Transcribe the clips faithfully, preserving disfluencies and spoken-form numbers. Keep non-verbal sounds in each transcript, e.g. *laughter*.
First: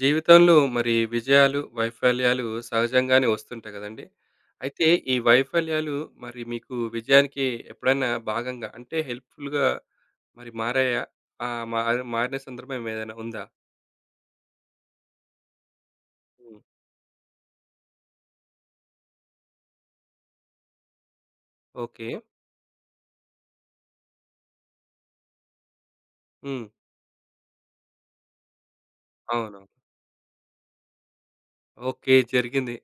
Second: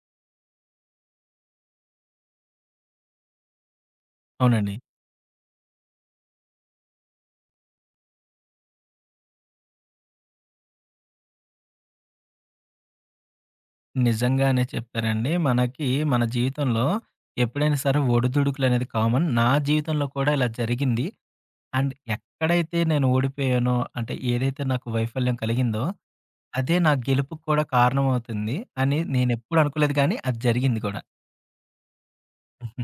జీవితంలో మరి విజయాలు, వైఫల్యాలు సహజంగానే వస్తుంటాయి గదండీ! అవునండి. అయితే ఈ వైఫల్యాలు మరి మీకు విజయానికి ఎప్పుడైనా భాగంగా అంటే హెల్ప్‌ఫుల్‌గా మరి మారాయా? ఆహ్, మా మారిన సందర్భం ఏదైనా ఉందా? నిజంగానే చెప్పారండి. మనకి మన హ్మ్. జీవితంలో ఎప్పుడైనా సరే ఒడిదుడుకులనేది కామన్. నా జీవితంలో కూడా ఇలా జరిగింది. And okay. ఎక్కడైతే నేను ఓడిపోయానో, అంటే ఏదైతే నాకు వైఫల్యం కలిగిందో, హ్మ్. అదే నా గెలుపుకి కూడా కారణమవుతుంది అని నేనెప్పుడు అవును. అనుకోలేదు గానీ, అది జరిగింది కూడా. ఓకే. జరిగింది.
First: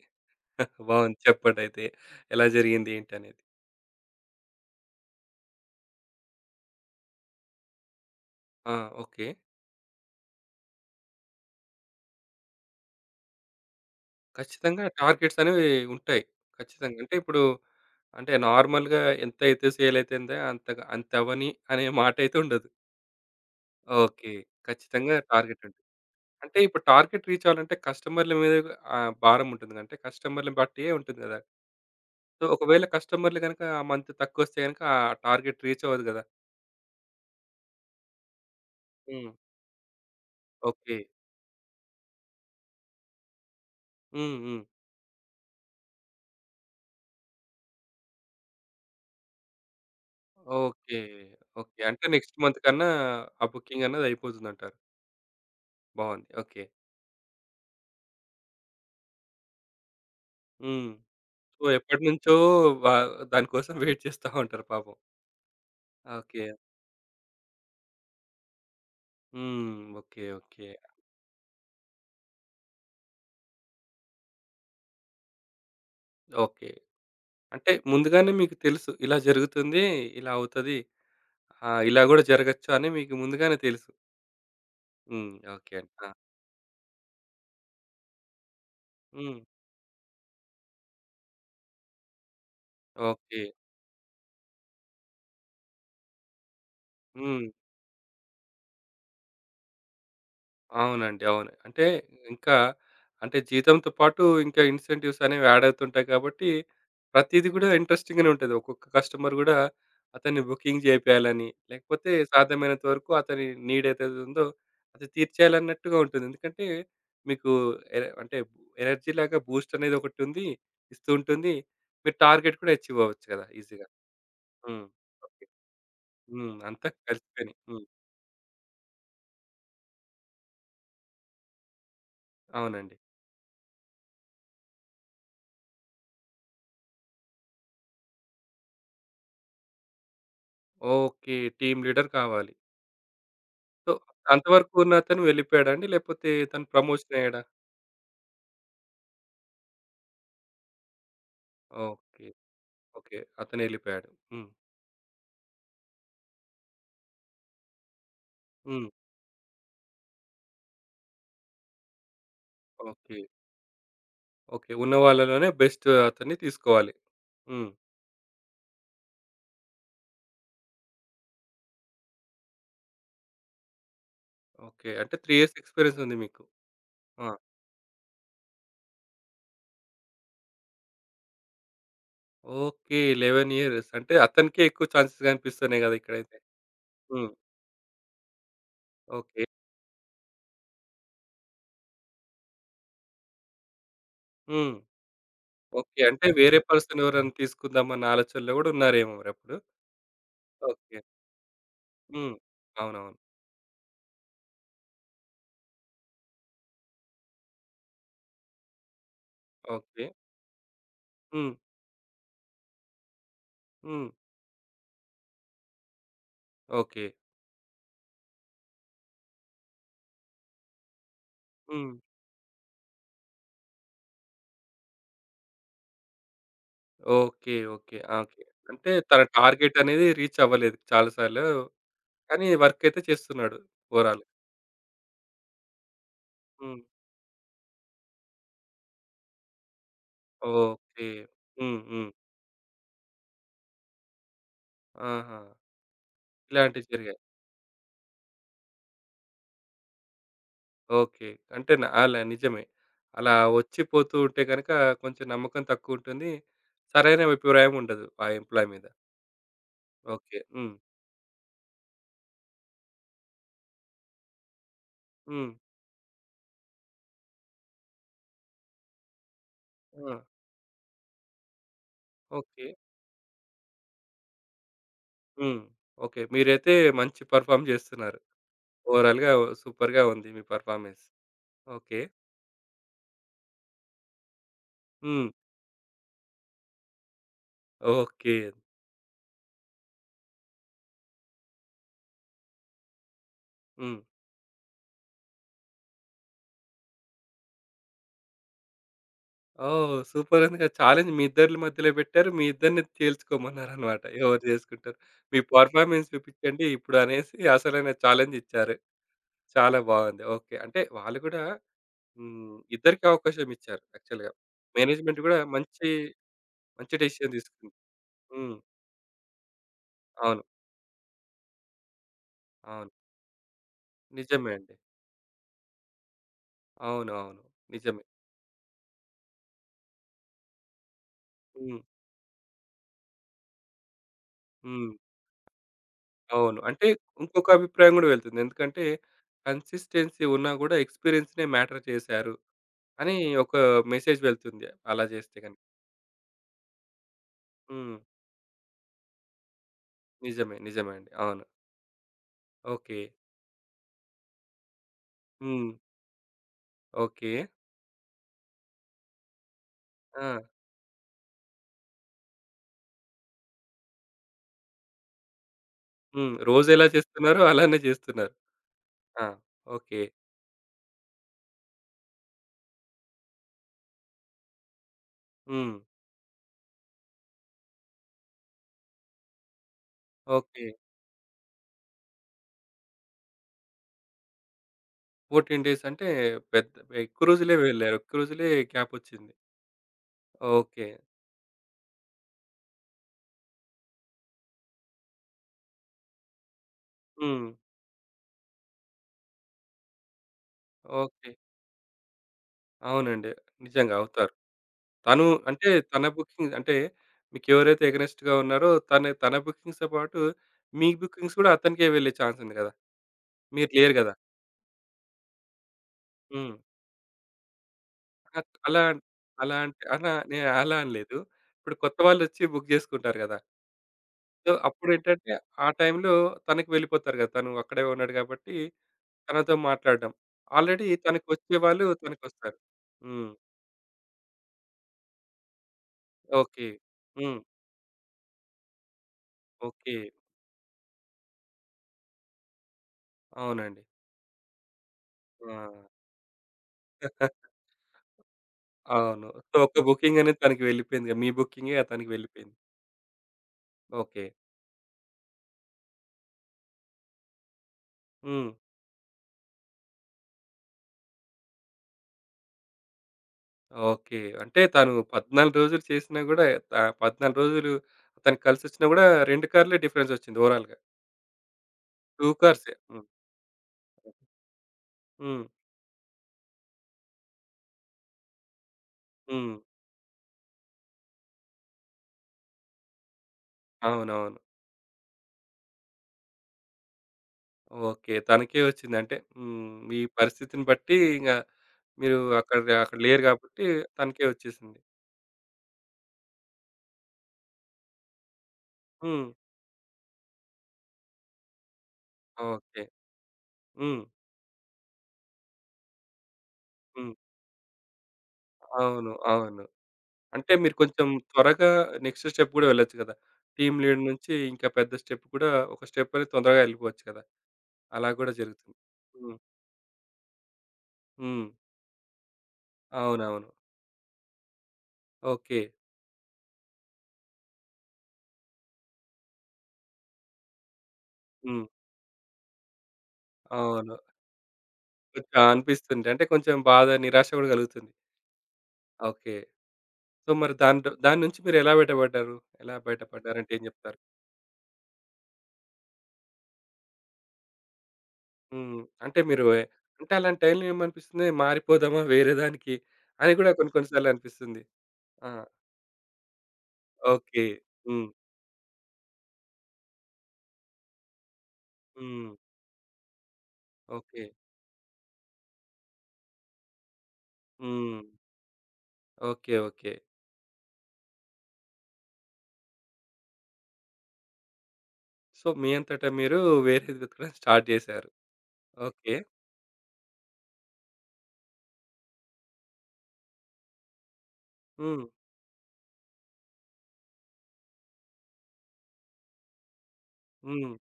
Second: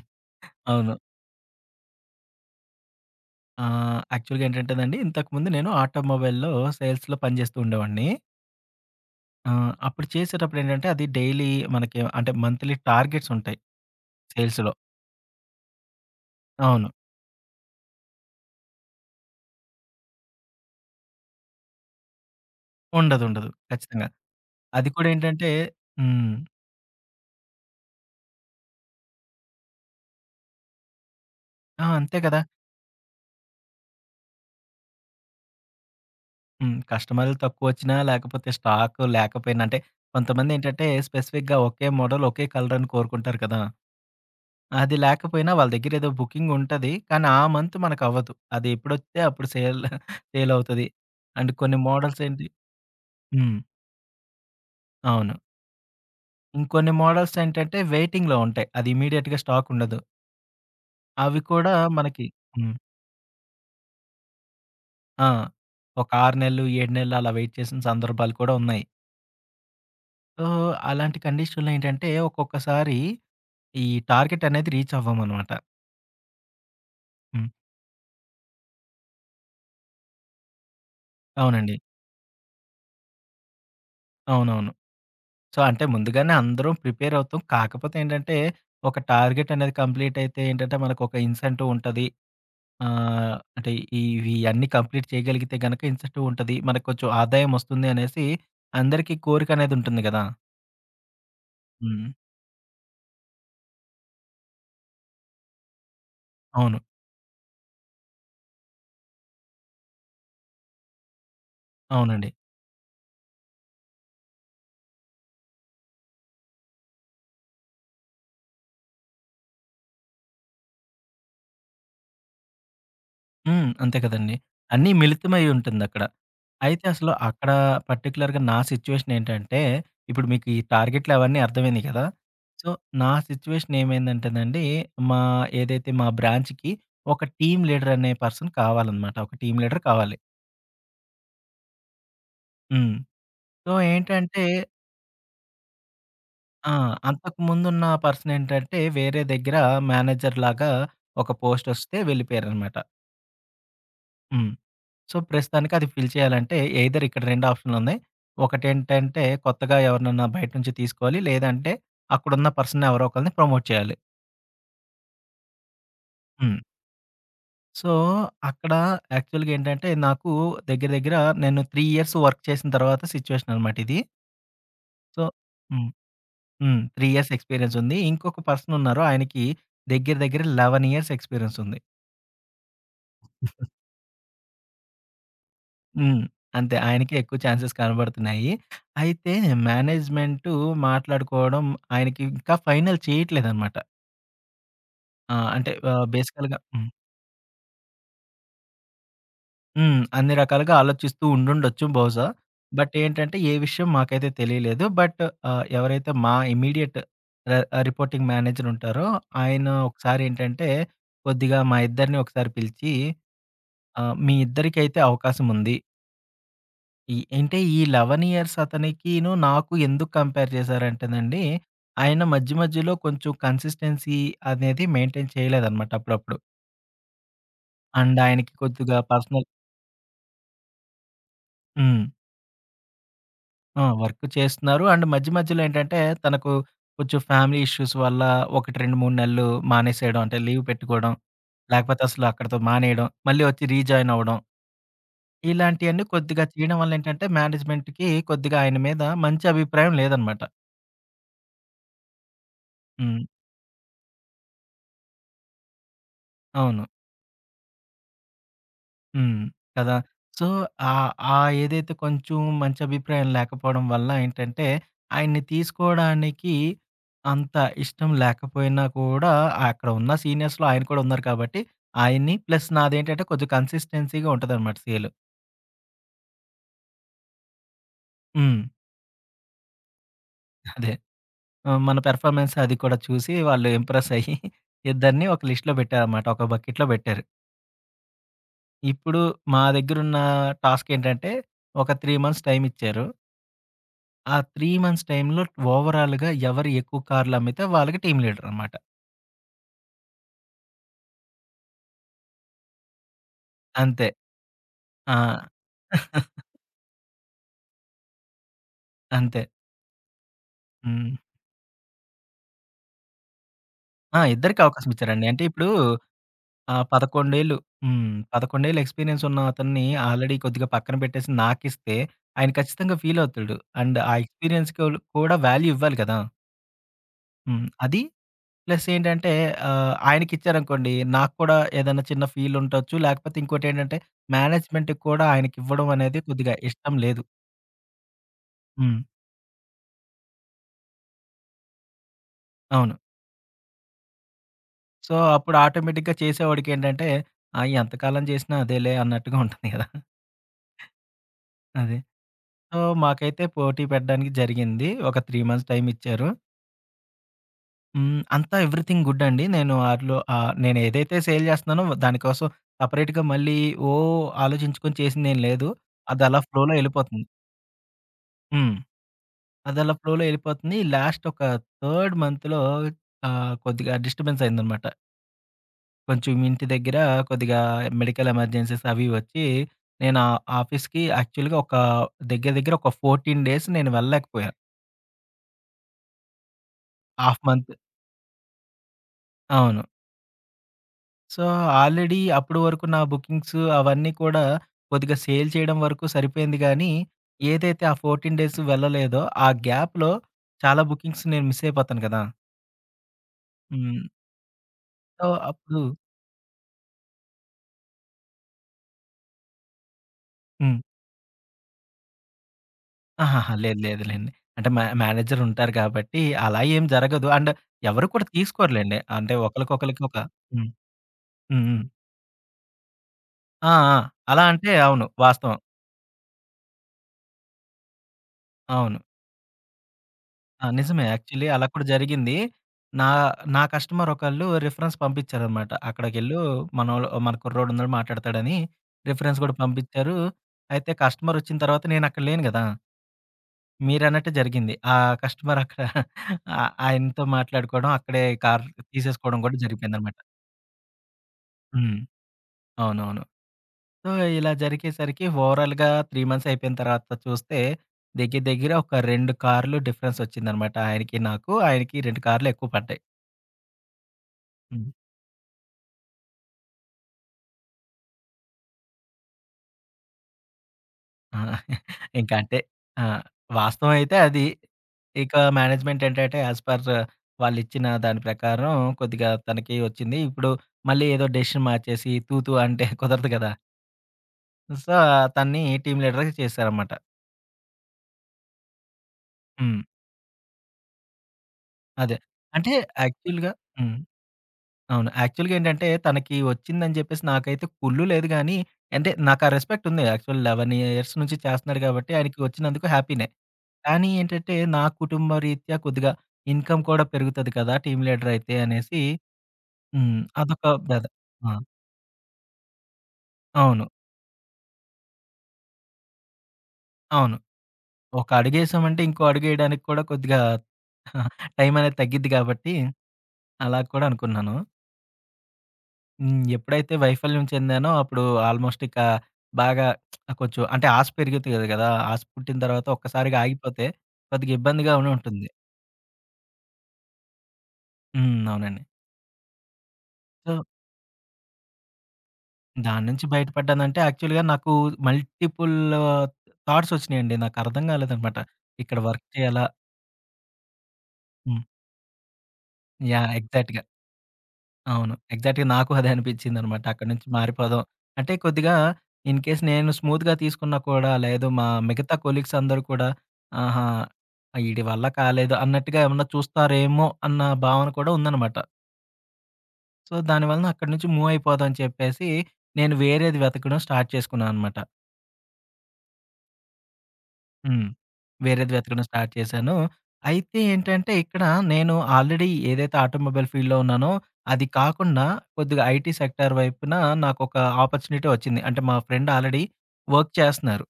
*laughs* అవును. బాగుంది. చెప్పండయితే ఎలా జరిగింది ఏంటనేది? ఆహ్, యాక్చువల్‌గా ఏంటంటేనండి, ఇంతకుముందు నేను ఆటోమొబైల్‌లో సేల్స్‌లో పనిజేస్తూ ఉండేవాడిని. ఆ! ఓకే. ఆ! అప్పుడు చేసేటప్పుడేంటంటే, అది డైలీ మనకి అంటే మంత్లీ టార్గెట్స్ ఉంటాయి సేల్స్‌లో. ఖచ్చితంగా టార్గెట్స్ అనేవి ఉంటాయి. అవును. ఖచ్చితంగా. అంటే ఇప్పుడు అంటే నార్మల్‌గా ఎంతైతే సేల్ అయితుందో అంతగా అంతవ్వని అనే మాటైతే ఉండదు. ఉండదుండదు. ఖచ్చితంగా. ఓకే. అది కూడా ఖచ్చితంగా ఏంటంటే టార్గెట్ ఉంటుంది. హ్మ్. అంటే ఇప్పుడు టార్గెట్ రీచ్ అవ్వాలంటే కస్టమర్‌ల మీద ఆహ్, భారం ఉంటుంది. అంటే కస్టమర్‌లని బట్టే ఉంటుంది గదా! ఆ! అంతే కదా! సో, ఒకవేళ కస్టమర్‌లు గనక ఆ మంత్ తక్కువొస్తే గనక ఆ టార్గెట్ రీచ్ అవ్వదు గదా! హ్మ్. కస్టమర్లు తక్కువొచ్చినా, లేకపోతే స్టాకు హ్మ్. లేకపోయినా అంటే కొంతమందేంటంటే ఓకే. స్పెసిఫిక్‌గా ఒకే మోడల్, ఒకే కలరని కోరుకుంటారు కదా! హ్మ్. హ్మ్. అది లేకపోయినా వాళ్ళ దగ్గరేదో బుకింగ్ ఉంటది. కానీ ఆ మంత్ మనకవ్వదు. అది ఎప్పుడొస్తే అప్పుడు సేల్ సేలవుతది. ఓకే. అండ్ కొన్ని ఓకే. అంటే మోడల్స్ నెక్స్ట్ ఏంటి మంత్ కన్నా ఆ హ్మ్. బుకింగ్ అన్నది అయిపోతుందంటారు. అవును. బావుంది. ఓకే. ఇంకొన్ని మోడల్స్ ఏంటంటే వెయిటింగ్‌లో ఉంటాయి. అది ఇమ్మీడియేట్‌గా స్టాకుండదు. హ్మ్. అవి సో, కూడా మనకి ఎప్పటినుంచో హ్మ్. వా దానికోసం *laughs* వెయిట్ చేస్తా ఉంటారు పాపం. ఆ! ఒక ఆరు ఓకే. నెలలు, ఏడు నెలలు అలా వెయిట్ చేసిన సందర్భాలు కూడా ఉన్నాయి. హ్మ్. ఓకే. So, okay. అలాంటి కండిషన్‌లో ఏంటంటే ఒక్కొక్కసారి ఈ టార్గెట్ అనేది రీచ్ అవ్వమనమాట. ఓకే. హ్మ్. అంటే ముందుగానే మీకు తెలుసు. ఇలా జరుగుతుంది. ఇలా అవుతది. ఆ! అవునండి. ఇలా గూడా జరగొచ్చు అని మీకు ముందుగానే తెలుసు. అవునవును. హ్మ్. So, okay. అంటే అండి. ఆ! ముందుగానే అందరం ప్రిపేర్ అవుతాం. కాకపోతే ఏంటంటే ఒక హ్మ్. టార్గెట్ అనేది కంప్లీట్ అయితే ఏంటంటే మనకొక ఇన్సెంటివ్ ఉంటది. ఆహ్, ఓకే. అంటే ఇవి అన్నీ కంప్లీట్ చేయగలిగితే గనక ఇన్సెంటివ్ ఉంటది. మనకు కొంచెం హ్మ్. ఆదాయం వస్తుంది అనేసి అందరికీ కోరిక అనేది ఉంటుంది గదా! అవునండి. అవును. అంటే హ్మ్. ఇంకా అంటే జీతంతో పాటు ఇంకా ఇన్సెంటివ్స్ అనేవి యాడ్ అవుతుంటాయి కాబట్టి, అవును. ప్రతీది గూడా ఇంట్రెస్టింగ్‌గానే ఉంటది. ఒక్కొక్క కస్టమర్ గూడా అతన్ని బుకింగ్ జేపియాలని, లేకపోతే అవునండి. సాధ్యమైనంత వరకు అతని నీడ్ ఏదైతే ఉందో అది తీర్చేయాలన్నట్టుగా ఉంటుంది. ఎందుకంటే మీకు ఎర అంటే ఎనర్జీలాగా బూస్ట్ అనేది ఒకటుంది. ఇస్తూ ఉంటుంది. మీరు టార్గెట్ కూడా అచీవ్ అవ్వచ్చు కదా! హ్మ్. ఈజీగా. అంతే కదండీ. హ్మ్. అన్నీ మిళితమై ఓకే. ఉంటుందక్కడ. హ్మ్. అయితే అంతా అసలు అక్కడ కలిసిపోయినాయి. హ్మ్. పర్టిక్యులర్‌గా నా సిట్యుయేషన్ ఏంటంటే, ఇప్పుడు మీకు ఈ టార్గెట్లు అవన్నీ అర్థమైనయి కదా! సో, అవునండి. నా సిట్యుయేషన్ ఏమైందంటేనండి, మా ఏదైతే మా బ్రాంచ్‌కి ఒక టీమ్ లీడర్ అనే పర్సన్ కావాలనమాట. ఒక టీమ్ లీడర్ కావాలి. ఓకే. టీమ్ లీడర్ కావాలి. హ్మ్. సో, సో, ఏంటంటే అంతవరకు ఉన్నతను వెళ్ళిపోయాడా అండి? లేపోతే తను ఆ! ప్రమోషన్ అంతకు అయ్యాడా? ముందున్న పర్సన్ ఏంటంటే, వేరే దగ్గర మేనేజర్ లాగా ఒక పోస్ట్ వస్తే ఓకే. వెళ్ళిపోయారనమాట. ఓకే. అతనెళ్ళిపోయాడు. హ్మ్. హ్మ్. సో, ప్రస్తుతానికి అది ఫిల్ చేయాలంటే ఎయిదర్ ఇక్కడ రెండు ఆప్షన్‌లున్నాయి. హ్మ్. ఒకటేంటంటే కొత్తగా ఎవరినన్నా బయట నుంచి తీసుకోవాలి. లేదంటే అక్కడున్న పర్సన్ ఎవరో ఓకే. ఒకళ్ళని ప్రమోట్ చేయాలి. ఓకే. ఉన్న వాళ్ళలోనే బెస్ట్ అతన్ని హ్మ్. తీసుకోవాలి. హ్మ్. సో, అక్కడ యాక్చువల్‌గా ఏంటంటే నాకు దగ్గర దగ్గర నేను మూడు ఇయర్స్ వర్క్ చేసిన తర్వాత సిట్యుయేషన్ అనమాట ఇది. ఓకే. అంటే సో మూడు ఇయర్స్ హ్మ్. ఎక్స్‌పీరియన్స్ ఉంది మీకు. హ్మ్. మూడు ఆ! ఇయర్స్ ఎక్స్‌పీరియన్స్ ఉంది. ఇంకొక పర్సన్ ఉన్నారు. ఆయనకి దగ్గర దగ్గర పదకొండు ఇయర్స్ ఎక్స్‌పీరియన్స్ ఉంది. ఓకే. పదకొండు ఇయర్స్. అంటే అతనికే ఎక్కువ ఛాన్సెస్ కనిపిస్తున్నాయి గదా! హ్మ్. ఇక్కడైతే. అంతే. ఆయనకే హ్మ్. ఎక్కువ ఛాన్సెస్ కనబడుతున్నాయి. అయితే ఓకే. మేనేజ్‌మెంటు మాట్లాడుకోవడం ఆయనకి ఇంకా ఫైనల్ చేయట్లేదనమాట. హ్మ్. ఆహ్, అంటే ఓకే. ఆహ్, అంటే వేరే బేసికల్‌గా హ్మ్. పర్సన్ ఎవరైనా తీసుకుందామన్న ఆలోచనలో గూడా ఉన్నారేమో మరప్పుడు? హ్మ్. అన్ని రకాలుగా ఓకే. ఆలోచిస్తూ ఉండుండొచ్చు బహుశా. హ్మ్. బట్ అవునవును. ఏంటంటే ఏ విషయం మాకైతే తెలియలేదు. బట్ ఆహ్, ఎవరైతే మా ఇమ్మీడియేట్ ర రిపోర్టింగ్ మేనేజర్ ఉంటారో ఆయన ఓకే. ఒకసారి ఏంటంటే హ్మ్. కొద్దిగా మా ఇద్దరిని ఒకసారి పిలిచి హ్మ్. ఆహ్, మీ ఇద్దరికైతే అవకాశం ఉంది. ఓకే. ఈ అంటే ఈ పదకొండు ఇయర్స్ అతనికిను, నాకు ఎందుకు కంపేర్ చేశారంటేనండి, హ్మ్. ఆయన మధ్య మధ్యలో కొంచెం కన్సిస్టెన్సీ అనేది మెయింటైన్ చేయలేదనమాట అప్పుడప్పుడు. ఓకే. ఓకే. ఆ! And okay. ఆయనకి అంటే కొద్దిగా తన పర్సనల్ టార్గెట్ అనేది రీచ్ అవ్వలేదు చాలా సార్లు. హ్మ్. కానీ వర్క్ అయితే చేస్తున్నాడు ఆ! ఓవరాల్. వర్క్ చేస్తున్నారు. అండ్ మధ్య మధ్యలో ఏంటంటే, తనకు హ్మ్. కొంచెం ఫ్యామిలీ ఇష్యూస్ వల్ల, ఒకటి రెండు, మూడు నెలలు మానేసేయడం, అంటే లీవ్ ఓకే. పెట్టుకోవడం. హ్మ్. లేకపోతే హ్మ్. అసలు అక్కడితో మానేయడం. మళ్ళీ వచ్చి రీజాయిన్ అవ్వడం. ఆహా! ఇలాంటియన్నీ కొద్దిగా చేయడం ఇలాంటివి వల్ల జరిగాయి. ఏంటంటే, మేనేజ్‌మెంట్‌కి కొద్దిగా ఆయన మీద మంచి అభిప్రాయం లేదనమాట. ఓకే. అంటే న అలా నిజమే. హ్మ్. అలా వచ్చి పోతూ ఉంటే గనక కొంచెం నమ్మకం తక్కువుంటుంది. అవును. సరైన అభిప్రాయం ఉండదు ఆ ఎంప్లాయీ మీద. హ్మ్. కదా! ఓకే. సో, హ్మ్. ఆహ్, ఆ ఏదైతే కొంచెం మంచి అభిప్రాయం లేకపోవడం వల్ల ఏంటంటే, ఆయన్ని హ్మ్. తీసుకోవడానికి అంత ఇష్టం లేకపోయినా కూడా అక్కడ ఉన్న ఆ! సీనియర్స్‌లో ఆయన కూడా ఉన్నారు కాబట్టి, ఆయన్ని ఓకే. ప్లస్ నాదేంటంటే కొంచెం కన్సిస్టెన్సీగా ఉంటదనమాట సేల్. హ్మ్. ఓకే. మీరైతే మంచి పెర్ఫార్మ్ చేస్తున్నారు. హ్మ్. ఓవరాల్‌గా సూపర్‌గా ఉంది మీ అదే. పెర్ఫార్మెన్స్. ఆహ్, మన ఓకే. పెర్ఫార్మన్స్ అది కూడా చూసి వాళ్ళు ఇంప్రెస్ అయ్యి ఇద్దరిని హ్మ్. ఒక లిస్ట్‌లో పెట్టారనమాట. ఒక బకెట్‌లో పెట్టారు. ఓకే. ఇప్పుడు మా దగ్గరున్న టాస్క్ ఏంటంటే, ఒక మూడు మంత్స్ టైమ్ ఇచ్చారు. హ్మ్. ఆ మూడు మంత్స్ టైంలో ఓవరాల్‌గా ఎవరు ఎక్కువ కార్లు అమ్మితే వాళ్ళకి టీమ్ లీడర్ అనమాట. ఓహ్! సూపరుందిగా. ఛాలెంజ్ మీ ఇద్దరి మధ్యలో బెట్టారు. మీ ఇద్దరిని తేల్చుకోమన్నారన్నమాట. అంతే. ఎవరు జేసుకుంటారు? ఆ! మీ పెర్ఫార్మన్స్ చూపిచ్చండి ఇప్పుడు అనేసి అసలైన ఛాలెంజ్ ఇచ్చారు. అంతే. చాలా బావుంది. ఓకే. అంటే హ్మ్. వాళ్ళు గూడా హ్మ్. ఇద్దరికీ అవకాశం ఇచ్చారు ఆ! యాక్చువల్‌గా. ఇద్దరికీ అవకాశం మేనేజ్‌మెంట్ ఇచ్చారండి. గూడా అంటే ఇప్పుడు మంచి, ఆహ్, మంచి డెసిషన్ పదకొండు ఏళ్ళు తీసుకుంది. హ్మ్. హ్మ్. పదకొండు ఏళ్ళు ఎక్స్‌పీరియన్స్ ఉన్న అతన్ని ఆల్రెడీ అవును. కొద్దిగా పక్కన పెట్టేసి నాకిస్తే ఆయన అవును. ఖచ్చితంగా ఫీల్ అవుతాడు. అండ్ ఆ నిజమే అండి. ఎక్స్‌పీరియన్స్‌కి కూడా వాల్యూ ఇవ్వాలి కదా! అవును. అవును. హ్మ్. అది నిజమే. ప్లస్ ఏంటంటే ఆహ్, ఆయనకిచ్చారనుకోండి నాకు కూడా హ్మ్. ఏదైనా చిన్న ఫీల్ ఉండొచ్చు. లేకపోతే ఇంకోటేంటంటే హ్మ్. మేనేజ్మెంట్‌కి కూడా ఆయనకివ్వడం అనేది కొద్దిగా అవును. అంటే ఇష్టం లేదు. ఇంకొక అభిప్రాయం గూడా వెళ్తుంది. ఎందుకంటే హ్మ్. కన్సిస్టెన్సీ ఉన్నా గూడా ఎక్స్‌పీరియన్స్‌నే మ్యాటర్ చేశారు అవును. అని ఒక మెసేజ్ వెళ్తుంది. అలా సో, చేస్తే అప్పుడు గనుక. ఆటోమేటిక్‌గా చేసేవాడికేంటంటే, ఆ! హ్మ్. ఎంతకాలం చేసినా అదేలే అన్నట్టుగా ఉంటుంది కదా! నిజమే. నిజమే అండి. అవును. అదే. So, okay. మాకైతే పోటీ పెట్టడానికి జరిగింది. ఒక మూడు మంత్స్ హ్మ్. టైమ్ ఇచ్చారు. ఓకే. హ్మ్. అంతా ఎవ్రీథింగ్ గుడ్ అండి. నేను ఆటిలో ఆ! ఆహ్, నేను ఏదైతే సేల్ చేస్తున్నానో దానికోసం సెపరేట్‌గా మళ్ళీ ఓ ఆలోచించుకొని చేసిందేం లేదు. హ్మ్. అదలా ఫ్లోలో రోజెలా ఎళ్ళిపోతుంది. చేస్తున్నారో అలానే చేస్తున్నారు. హ్మ్. ఆ! అదలా ఓకే. ఫ్లోలో ఎళ్ళిపోతుంది. లాస్ట్ ఒక థర్డ్ మంత్‌లో ఆహ్, కొద్దిగా డిస్టర్బెన్స్ అయిందనమాట. హ్మ్. కొంచెం ఇంటి దగ్గర కొద్దిగా మెడికల్ ఎమర్జెన్సీస్ అవి వచ్చి, నేను ఆ ఓకే. ఆఫీస్‌కి యాక్చువల్‌గా ఒక దగ్గర దగ్గర ఒక పద్నాలుగు డేస్ నేను వెళ్ళలేకపోయా. పద్నాలుగు డేస్ అంటే పెద్ద ఎక్కువ హాఫ్ రోజులే మంత్. వెళ్లారు. ఎక్కువ రోజులే గ్యాపొచ్చింది. అవును. ఓకే. సో, ఆల్రెడీ అప్పటి వరకు నా బుకింగ్స్ అవన్నీ కూడా కొద్దిగా సేల్ చేయడం వరకు సరిపోయింది గానీ, హ్మ్. ఏదైతే ఆ పద్నాలుగు డేస్ వెళ్ళలేదో ఆ గ్యాప్‌లో చాలా బుకింగ్స్ ఓకే. నేను మిస్ అయిపోతాను కదా! అవునండి. నిజంగా హ్మ్. అవుతారు. తను సో, అంటే అప్పుడు తన బుకింగ్ అంటే మీకెవరైతే ఎగనెస్ట్‌గా ఉన్నారో తను తన బుకింగ్స్‌తో పాటు హ్మ్. మీ బుకింగ్స్ కూడా అతనికే వెళ్ళే ఛాన్స్ ఉంది కదా! ఆహాహా! మీరు లేదు లేరు కదా! లేదులెండి. అంటే మా మేనేజర్ ఉంటారు కాబట్టి హ్మ్. అలా ఏం జరగదు. అండ్ ఎవరు కూడా అక్ అలా తీసుకోరులెండి. అంటే అలా అంటే ఒకళ్ళకొకళ్ళకి అలా ఒక నేను హ్మ్. అలా అనలేదు. హ్మ్. ఇప్పుడు హ్మ్. కొత్త వాళ్ళొచ్చి బుక్ చేసుకుంటారు కదా! ఆ! ఆ! అలా సో, అంటే అవును. అప్పుడేంటంటే వాస్తవం. ఆ టైంలో తనకి వెళ్ళిపోతారు కదా! తను అక్కడే ఉన్నాడు కాబట్టి అవును. తనతో మాట్లాడడం. ఆ! ఆల్రెడీ నిజమే తనకి యాక్చువల్లీ అలా కూడా వచ్చేవాళ్ళు జరిగింది. తనకొస్తారు. నా హ్మ్. నా కస్టమర్ ఒకళ్ళు రిఫరెన్స్ పంపించారనమాట. అక్కడికెళ్ళు ఓకే. మనోళ్ళు మన హ్మ్. కుర్రోడున్నాడు మాట్లాడతాడని రిఫరెన్స్ కూడా ఓకే. పంపించారు. అయితే కస్టమర్ వచ్చిన తర్వాత నేనక్కడ లేను గదా! అవునండి. మీరన్నట్టే జరిగింది. ఆ ఆ! కస్టమర్ అక్కడ ఆ ఆయనతో *laughs* మాట్లాడుకోవడం, అక్కడే కార్ అవును. తీసేసుకోవడం సో, కూడా ఒక జరిగిపోయిందనమాట. బుకింగ్ అనేది తనకి వెళ్ళిపోయిందిగా. మీ బుకింగే హ్మ్. తనకి వెళ్ళిపోయింది. అవునవును. So, okay. ఇలా జరిగేసరికి ఓవరాల్‌గా మూడు మంత్స్ అయిపోయిన తర్వాత చూస్తే, దగ్గర హ్మ్. దగ్గర ఒక రెండు కార్లు డిఫరెన్స్ వచ్చిందనమాట. ఆయనకి నాకు, ఆయనకి రెండు కార్లు ఎక్కువ పడ్డాయి. ఓకే. అంటే హ్మ్. తను పద్నాలుగు రోజులు చేసినా గూడా ఆహ్, పద్నాలుగు రోజులు తనకి కలిసొచ్చినా గూడా రెండు కార్లే డిఫరెన్సొచ్చింది ఓవరాల్‌గా. ఆ! *laughs* రెండు ఇంకా అంతే. కార్సే. హ్మ్. ఆ! వాస్తవం అయితే అది. ఇక హ్మ్. మేనేజ్‌మెంట్ ఏంటంటే, యాస్ పర్ వాళ్ళిచ్చిన దాని ప్రకారం కొద్దిగా హ్మ్. తనకి వచ్చింది. ఇప్పుడు మళ్ళీ ఏదో డెసిషన్ మార్చేసి తూతూ అంటే కుదరదు కదా! అవునవును. సో, తన్ని టీమ్ లీడర్‌గా చేశారన్నమాట. ఓకే. తనకే వచ్చింది. అంటే హ్మ్. హ్మ్. మీ పరిస్థితిని బట్టి ఇంగ అదే. మీరు అక్కడ అంటే అక్కడ లేరు యాక్చువల్‌గా గాబట్టి హ్మ్. తనకే వచ్చేసింది. అవును. యాక్చువల్‌గా ఏంటంటే తనకి వచ్చిందని చెప్పేసి నాకైతే కుళ్ళు లేదు గానీ, అంటే హ్మ్. నాకు ఆ రెస్పెక్ట్ ఉంది. యాక్చువల్ పదకొండు ఇయర్స్ నుంచి చేస్తున్నాడు కాబట్టి ఆయనకి ఓకే. వచ్చినందుకు హ్యాపీనే. హ్మ్. కానీ ఏంటంటే నా కుటుంబ రీత్యా కొద్దిగా ఇన్‌కమ్ కూడా హ్మ్. పెరుగుతది కదా! టీమ్ లీడర్ అయితే అనేసి అవును. అవును. హ్మ్. అంటే అదొక మీరు బాధ. కొంచెం ఆ! త్వరగా నెక్స్ట్ స్టెప్ గూడా వెళ్ళొచ్చు గదా! టీమ్ అవును. లీడ్ నుంచి ఇంకా పెద్ద స్టెప్ కూడా ఒక స్టెప్ అనేది తొందరగా వెళ్ళిపోవచ్చు కదా! అవును. అలా ఒక గూడా జరుగుతుంది. అడుగేసామంటే ఇంకో హ్మ్. అడుగేయడానికి కూడా కొద్దిగా హ్మ్. టైం అనేది తగ్గిద్ది కాబట్టి అవునవును. అలా కూడా అనుకున్నాను. ఓకే. హ్మ్. ఎప్పుడైతే వైఫల్యం చెందానో అప్పుడు ఆల్మోస్ట్ ఇక బాగా కొంచెం అంటే ఆశ హ్మ్. పెరుగుతది గదా! ఆశ పుట్టిన తర్వాత ఒక్కసారిగా ఆగిపోతే అవును. కొద్దిగా ఇబ్బందిగానే కొంచెం ఉంటుంది. అనిపిస్తుంది. అంటే కొంచెం బాధ, నిరాశ గూడా కలుగుతుంది. హ్మ్. అవునండి. ఓకే. సో, మరి సో, దాంట్లో దాని నుంచి మీరెలా బయటపడ్డారు? ఎలా దాని నుంచి బయటపడ్డారంటే ఏం బయటపడ్డానంటే జెప్తారు? యాక్చువల్‌గా నాకు మల్టిపుల్ థాట్స్ ఒచ్చినాయండి. నాకు అర్థం కాలేదనమాట. హ్మ్. ఇక్కడ అంటే వర్క్ మీరు ఏ- చేయాలా అంటే అలాంటి టైంలో ఏమనిపిస్తుంది? హ్మ్. మారిపోదామా వేరే దానికి యాహ్! అని కూడా కొన్ని ఎగ్జాక్ట్‌గా. కొన్ని సార్లు అనిపిస్తుంది. అవును. ఆ! ఎగ్జాక్ట్‌గా నాకు అదే అనిపించిందనమాట. అక్కడి నుంచి ఓకే. మారిపోదాం. హ్మ్. అంటే కొద్దిగా ఇన్ కేస్ నేను స్మూత్‌గా తీసుకున్నా కూడా లేదు మా మిగతా హ్మ్. కొలీగ్స్ అందరూ కూడా ఆహా! ఓకే. ఈడి వల్ల కాలేదు అన్నట్టుగా ఏమన్నా చూస్తారేమో అన్న భావన హ్మ్. కూడా ఉందనమాట. ఓకే. ఓకే. సో, దానివలన అక్కడి నుంచి మూవ్ అయిపోదాం అని చెప్పేసి నేను వేరేది వెతకడం స్టార్ట్ చేసుకున్నాననమాట. సో, మీ అంతట మీరు వేరేది వెతకడం స్టార్ట్ హ్మ్. చేశారు. వేరేది వెతకడం ఓకే. స్టార్ట్ చేశాను. అయితే ఏంటంటే, ఇక్కడ నేను ఆల్రెడీ ఏదైతే ఆటోమొబైల్ ఫీల్డ్‌లో ఉన్నానో, అది హ్మ్. కాకుండా కొద్దిగా ఐటీ సెక్టార్ వైపున నాకొక ఆపర్చునిటీ వచ్చింది. అంటే మా ఫ్రెండ్ ఆల్రెడీ వర్క్ హ్మ్. చేస్తున్నారు.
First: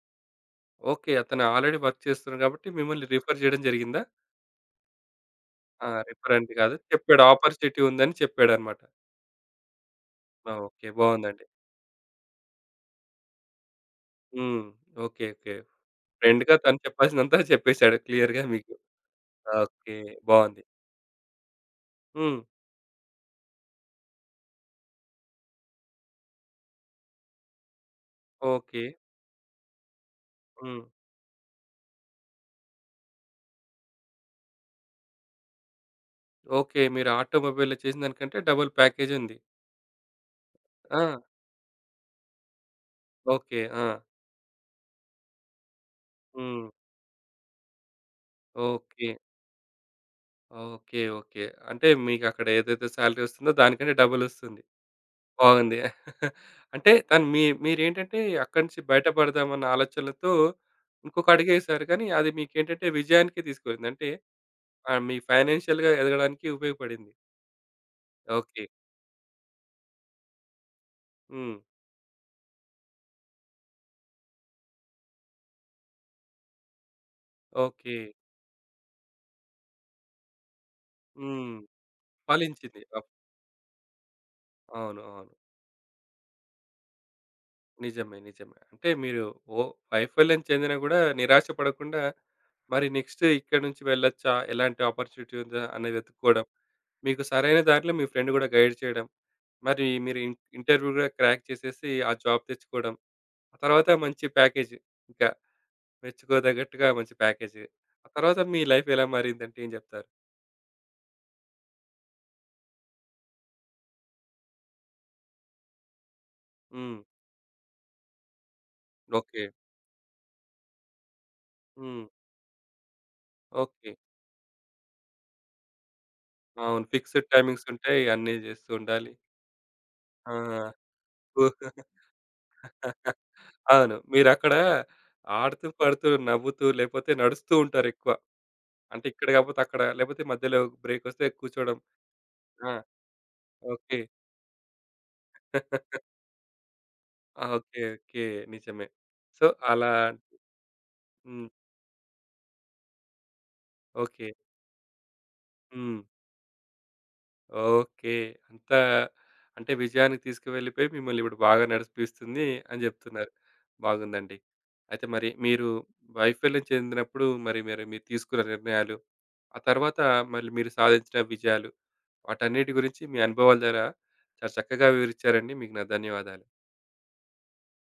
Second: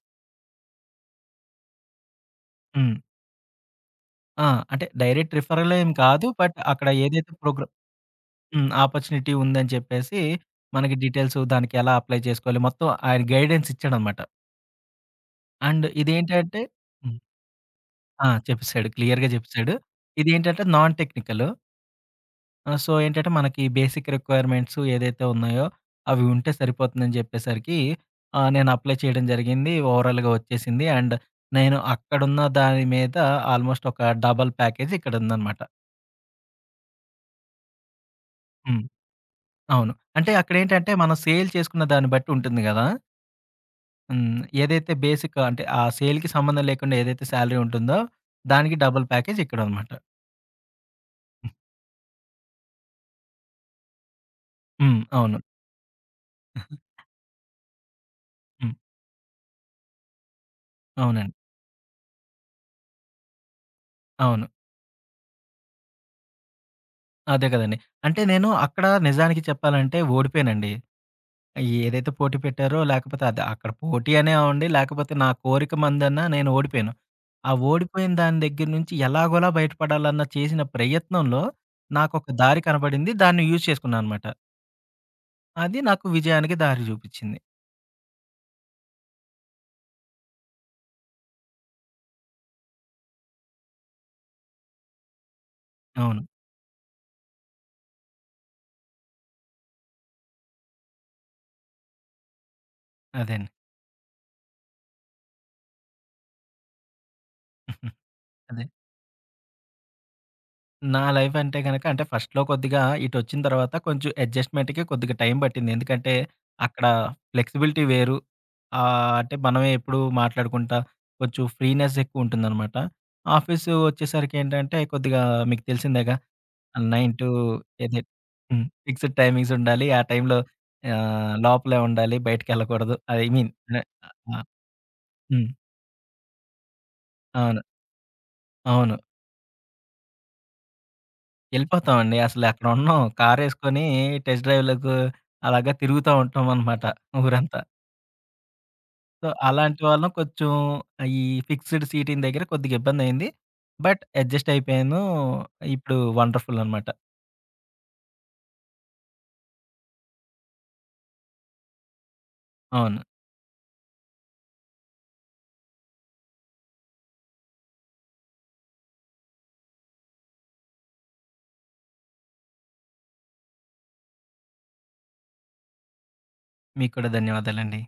ఓకే. అతను ఆల్రెడీ వర్క్ చేస్తున్నారు కాబట్టి హ్మ్. మిమ్మల్ని రిఫర్ చేయడం జరిగిందా? ఆ! అంటే డైరెక్ట్ రిఫరల్ ఆ! ఏం కాదు. రిఫర్ అంటే బట్ కాదు. అక్కడ చెప్పాడు ఏదైతే ప్రోగ్రామ్ ఆపర్చునిటీ ఉందని హ్మ్. చెప్పాడన్నమాట. ఆపర్చునిటీ ఉందని చెప్పేసి ఆ! ఓకే. మనకి డీటెయిల్స్ బావుందండి. దానికి ఎలా అప్లై చేసుకోవాలి మొత్తం ఆయన గైడెన్స్ ఇచ్చాడనమాట. హ్మ్. ఓకే. ఓకే. అండ్ ఫ్రెండ్‌గా ఇదేంటంటే తను హ్మ్. చెప్పాల్సినంతా చెప్పేసాడు ఆ! క్లియర్‌గా మీకు. చెప్పేసాడు. క్లియర్‌గా చెప్పేసాడు. ఓకే. బావుంది. ఇదేంటంటే నాన్ టెక్నికల్. హ్మ్. ఆ! సో, ఏంటంటే మనకి బేసిక్ రిక్వైర్‌మెంట్స్ ఏదైతే ఉన్నాయో, అవి ఉంటే సరిపోతుందని జెప్పేసరికి ఆహ్, నేను ఓకే. అప్లై చేయడం జరిగింది. ఓవరాల్‌గా హ్మ్. వచ్చేసింది. అండ్ నేను అక్కడున్న దాని మీద ఆల్మోస్ట్ ఒక డబుల్ ప్యాకేజ్ ఇక్కడుందనమాట. ఓకే. మీరు ఆటోమొబైల్‌లో చేసిన దానికంటే డబుల్ హ్మ్. ప్యాకేజ్ ఉంది. అవును. అంటే అక్కడేంటంటే ఆ! మనం సేల్ చేసుకున్న దాన్ని బట్టి ఉంటుంది గదా! ఓకే. ఆ! హ్మ్. ఏదైతే బేసిక్ అంటే ఆ సేల్‌కి సంబంధం హ్మ్. లేకుండా ఏదైతే సాలరీ ఉంటుందో, దానికి డబుల్ ఓకే. ప్యాకేజ్ ఇక్కడనమాట. ఓకే. ఓకే. అంటే మీకక్కడ ఏదైతే సాలరీ వస్తుందో దానికంటే డబలొస్తుంది. హ్మ్. అవును. బాగుంది. *laughs* అంటే తను మీ మీరేంటంటే అక్కడి హ్మ్. నుంచి బయటపడదామన్న ఆలోచనలతో ఇంకొక అవునండి. అడుగేశారు. కానీ అది మీకేంటంటే విజయానికి తీసుకెళ్ళింది. అంటే అవును. ఆహ్, మీ ఫైనాన్షియల్‌గా ఎదగడానికి ఉపయోగపడింది. అదే గదండీ. అంటే నేను ఓకే. అక్కడ నిజానికి చెప్పాలంటే ఓడిపోయానండి. హ్మ్. ఏదైతే పోటీ పెట్టారో లేకపోతే అది అక్కడ పోటీ అనే అవ్వండి, లేకపోతే నా కోరిక మందన్న నేను ఓడిపోయాను. ఆ ఓకే. ఓడిపోయిన దాని దగ్గర నుంచి ఎలాగోలా బయటపడాలన్న చేసిన ప్రయత్నంలో హ్మ్. నాకొక దారి ఫలించింది. అప్ కనపడింది. దాన్ని యూజ్ చేసుకున్నాననమాట. అవును. అవును. అది నాకు విజయానికి దారి జూపిచ్చింది. నిజమే. నిజమే. అంటే మీరు ఓ వైఫల్యం చెందినా గూడా నిరాశ పడకుండా మరి నెక్స్ట్ ఇక్కడి నుంచి వెళ్ళొచ్చా? ఎలాంటి ఆపర్చునిటీ ఉందా అనేది అవును. వెతుక్కోవడం. మీకు సరైన దారిలో మీ ఫ్రెండ్ గూడా గైడ్ చేయడం. మరి మీరు ఇన్ ఇంటర్వ్యూ గూడా క్రాక్ చేసేసి ఆ జాబ్ తెచ్చుకోవడం. అదే అండి. ఆ తర్వాత మంచి ప్యాకేజ్ ఇంకా మెచ్చుకోదగ్గట్టుగా మంచి ప్యాకేజ్. *laughs* ఆ తర్వాత మీ అదే. లైఫ్ ఎలా మారిందంటే ఏం జెప్తారు? నా లైఫ్ అంటే గనక అంటే ఫస్ట్‌లో కొద్దిగా ఇటొచ్చిన తర్వాత కొంచెం అడ్జస్ట్‌మెంట్‌కి కొద్దిగా టైం పట్టింది. ఎందుకంటే అక్కడ హ్మ్. ఫ్లెక్సిబిలిటీ వేరు. ఆహ్, అంటే ఓకే. మనమే ఎప్పుడు మాట్లాడుకుంటా కొంచెం ఫ్రీనెస్ హ్మ్. ఎక్కువుంటుందనమాట. Office okay. వచ్చేసరికేంటంటే కొద్దిగా మీకు తెలిసిందేగా అవును. తొమ్మిది ఫిక్స్‌డ్ టు టైమింగ్స్ అదే ఉంటాయి. అన్నీ హ్మ్. జేస్తూ ఉండాలి. ఫిక్స్‌డ్ టైమింగ్స్ ఉండాలి. ఆ టైంలో ఆ! ఆహ్, లోపలే *laughs* ఉండాలి. బయటికెళ్ళకూడదు. ఐ మీన్ అవును. ఆహ్, మీరక్కడ హ్మ్. ఆడుతూ, పాడుతూ, నవ్వుతూ లేపోతే నడుస్తూ అవును. ఉంటారెక్కువ. అవును. అంటే ఇక్కడ కాపోతే అక్కడ, లేపోతే మధ్యలో బ్రేకొస్తే కూర్చోవడం. ఎళ్ళిపోతామండి. అసలు అక్కడ ఆ! ఉండం. కారేసుకొని ఓకే. టెస్ట్ డ్రైవ్‌లకు అలాగా *laughs* తిరుగుతా ఉంటాం అనమాట ఆ! ఊరంతా. ఓకే. ఓకే. నిజమే. సో, సో, అలాంటి అలా వాళ్ళం కొంచెం ఈ హ్మ్. ఫిక్స్డ్ సీటింగ్ దగ్గర కొద్దిగా ఇబ్బందయింది. But okay. అడ్జస్ట్ అయిపోయాను. ఇప్పుడు హ్మ్. వండర్‌ఫుల్ అనమాట. ఓకే. అంతా అంటే విజయానికి తీసుకువెళ్ళిపోయి మిమ్మల్ని ఇప్పుడు బాగా నడిపిస్తుంది అని అవును. జెప్తున్నారు. బాగుందండి. అయితే మరి మీరు వైఫల్యం చెందినప్పుడు మరి మరి మీరు తీసుకున్న నిర్ణయాలు, ఆ తర్వాత మళ్ళీ మీరు సాధించిన విజయాలు, వాటన్నిటి గురించి మీ అనుభవాల ద్వారా చాలా చక్కగా వివరిచ్చారండి. మీకు నా ధన్యవాదాలు. మీకు కూడా ధన్యవాదాలండి.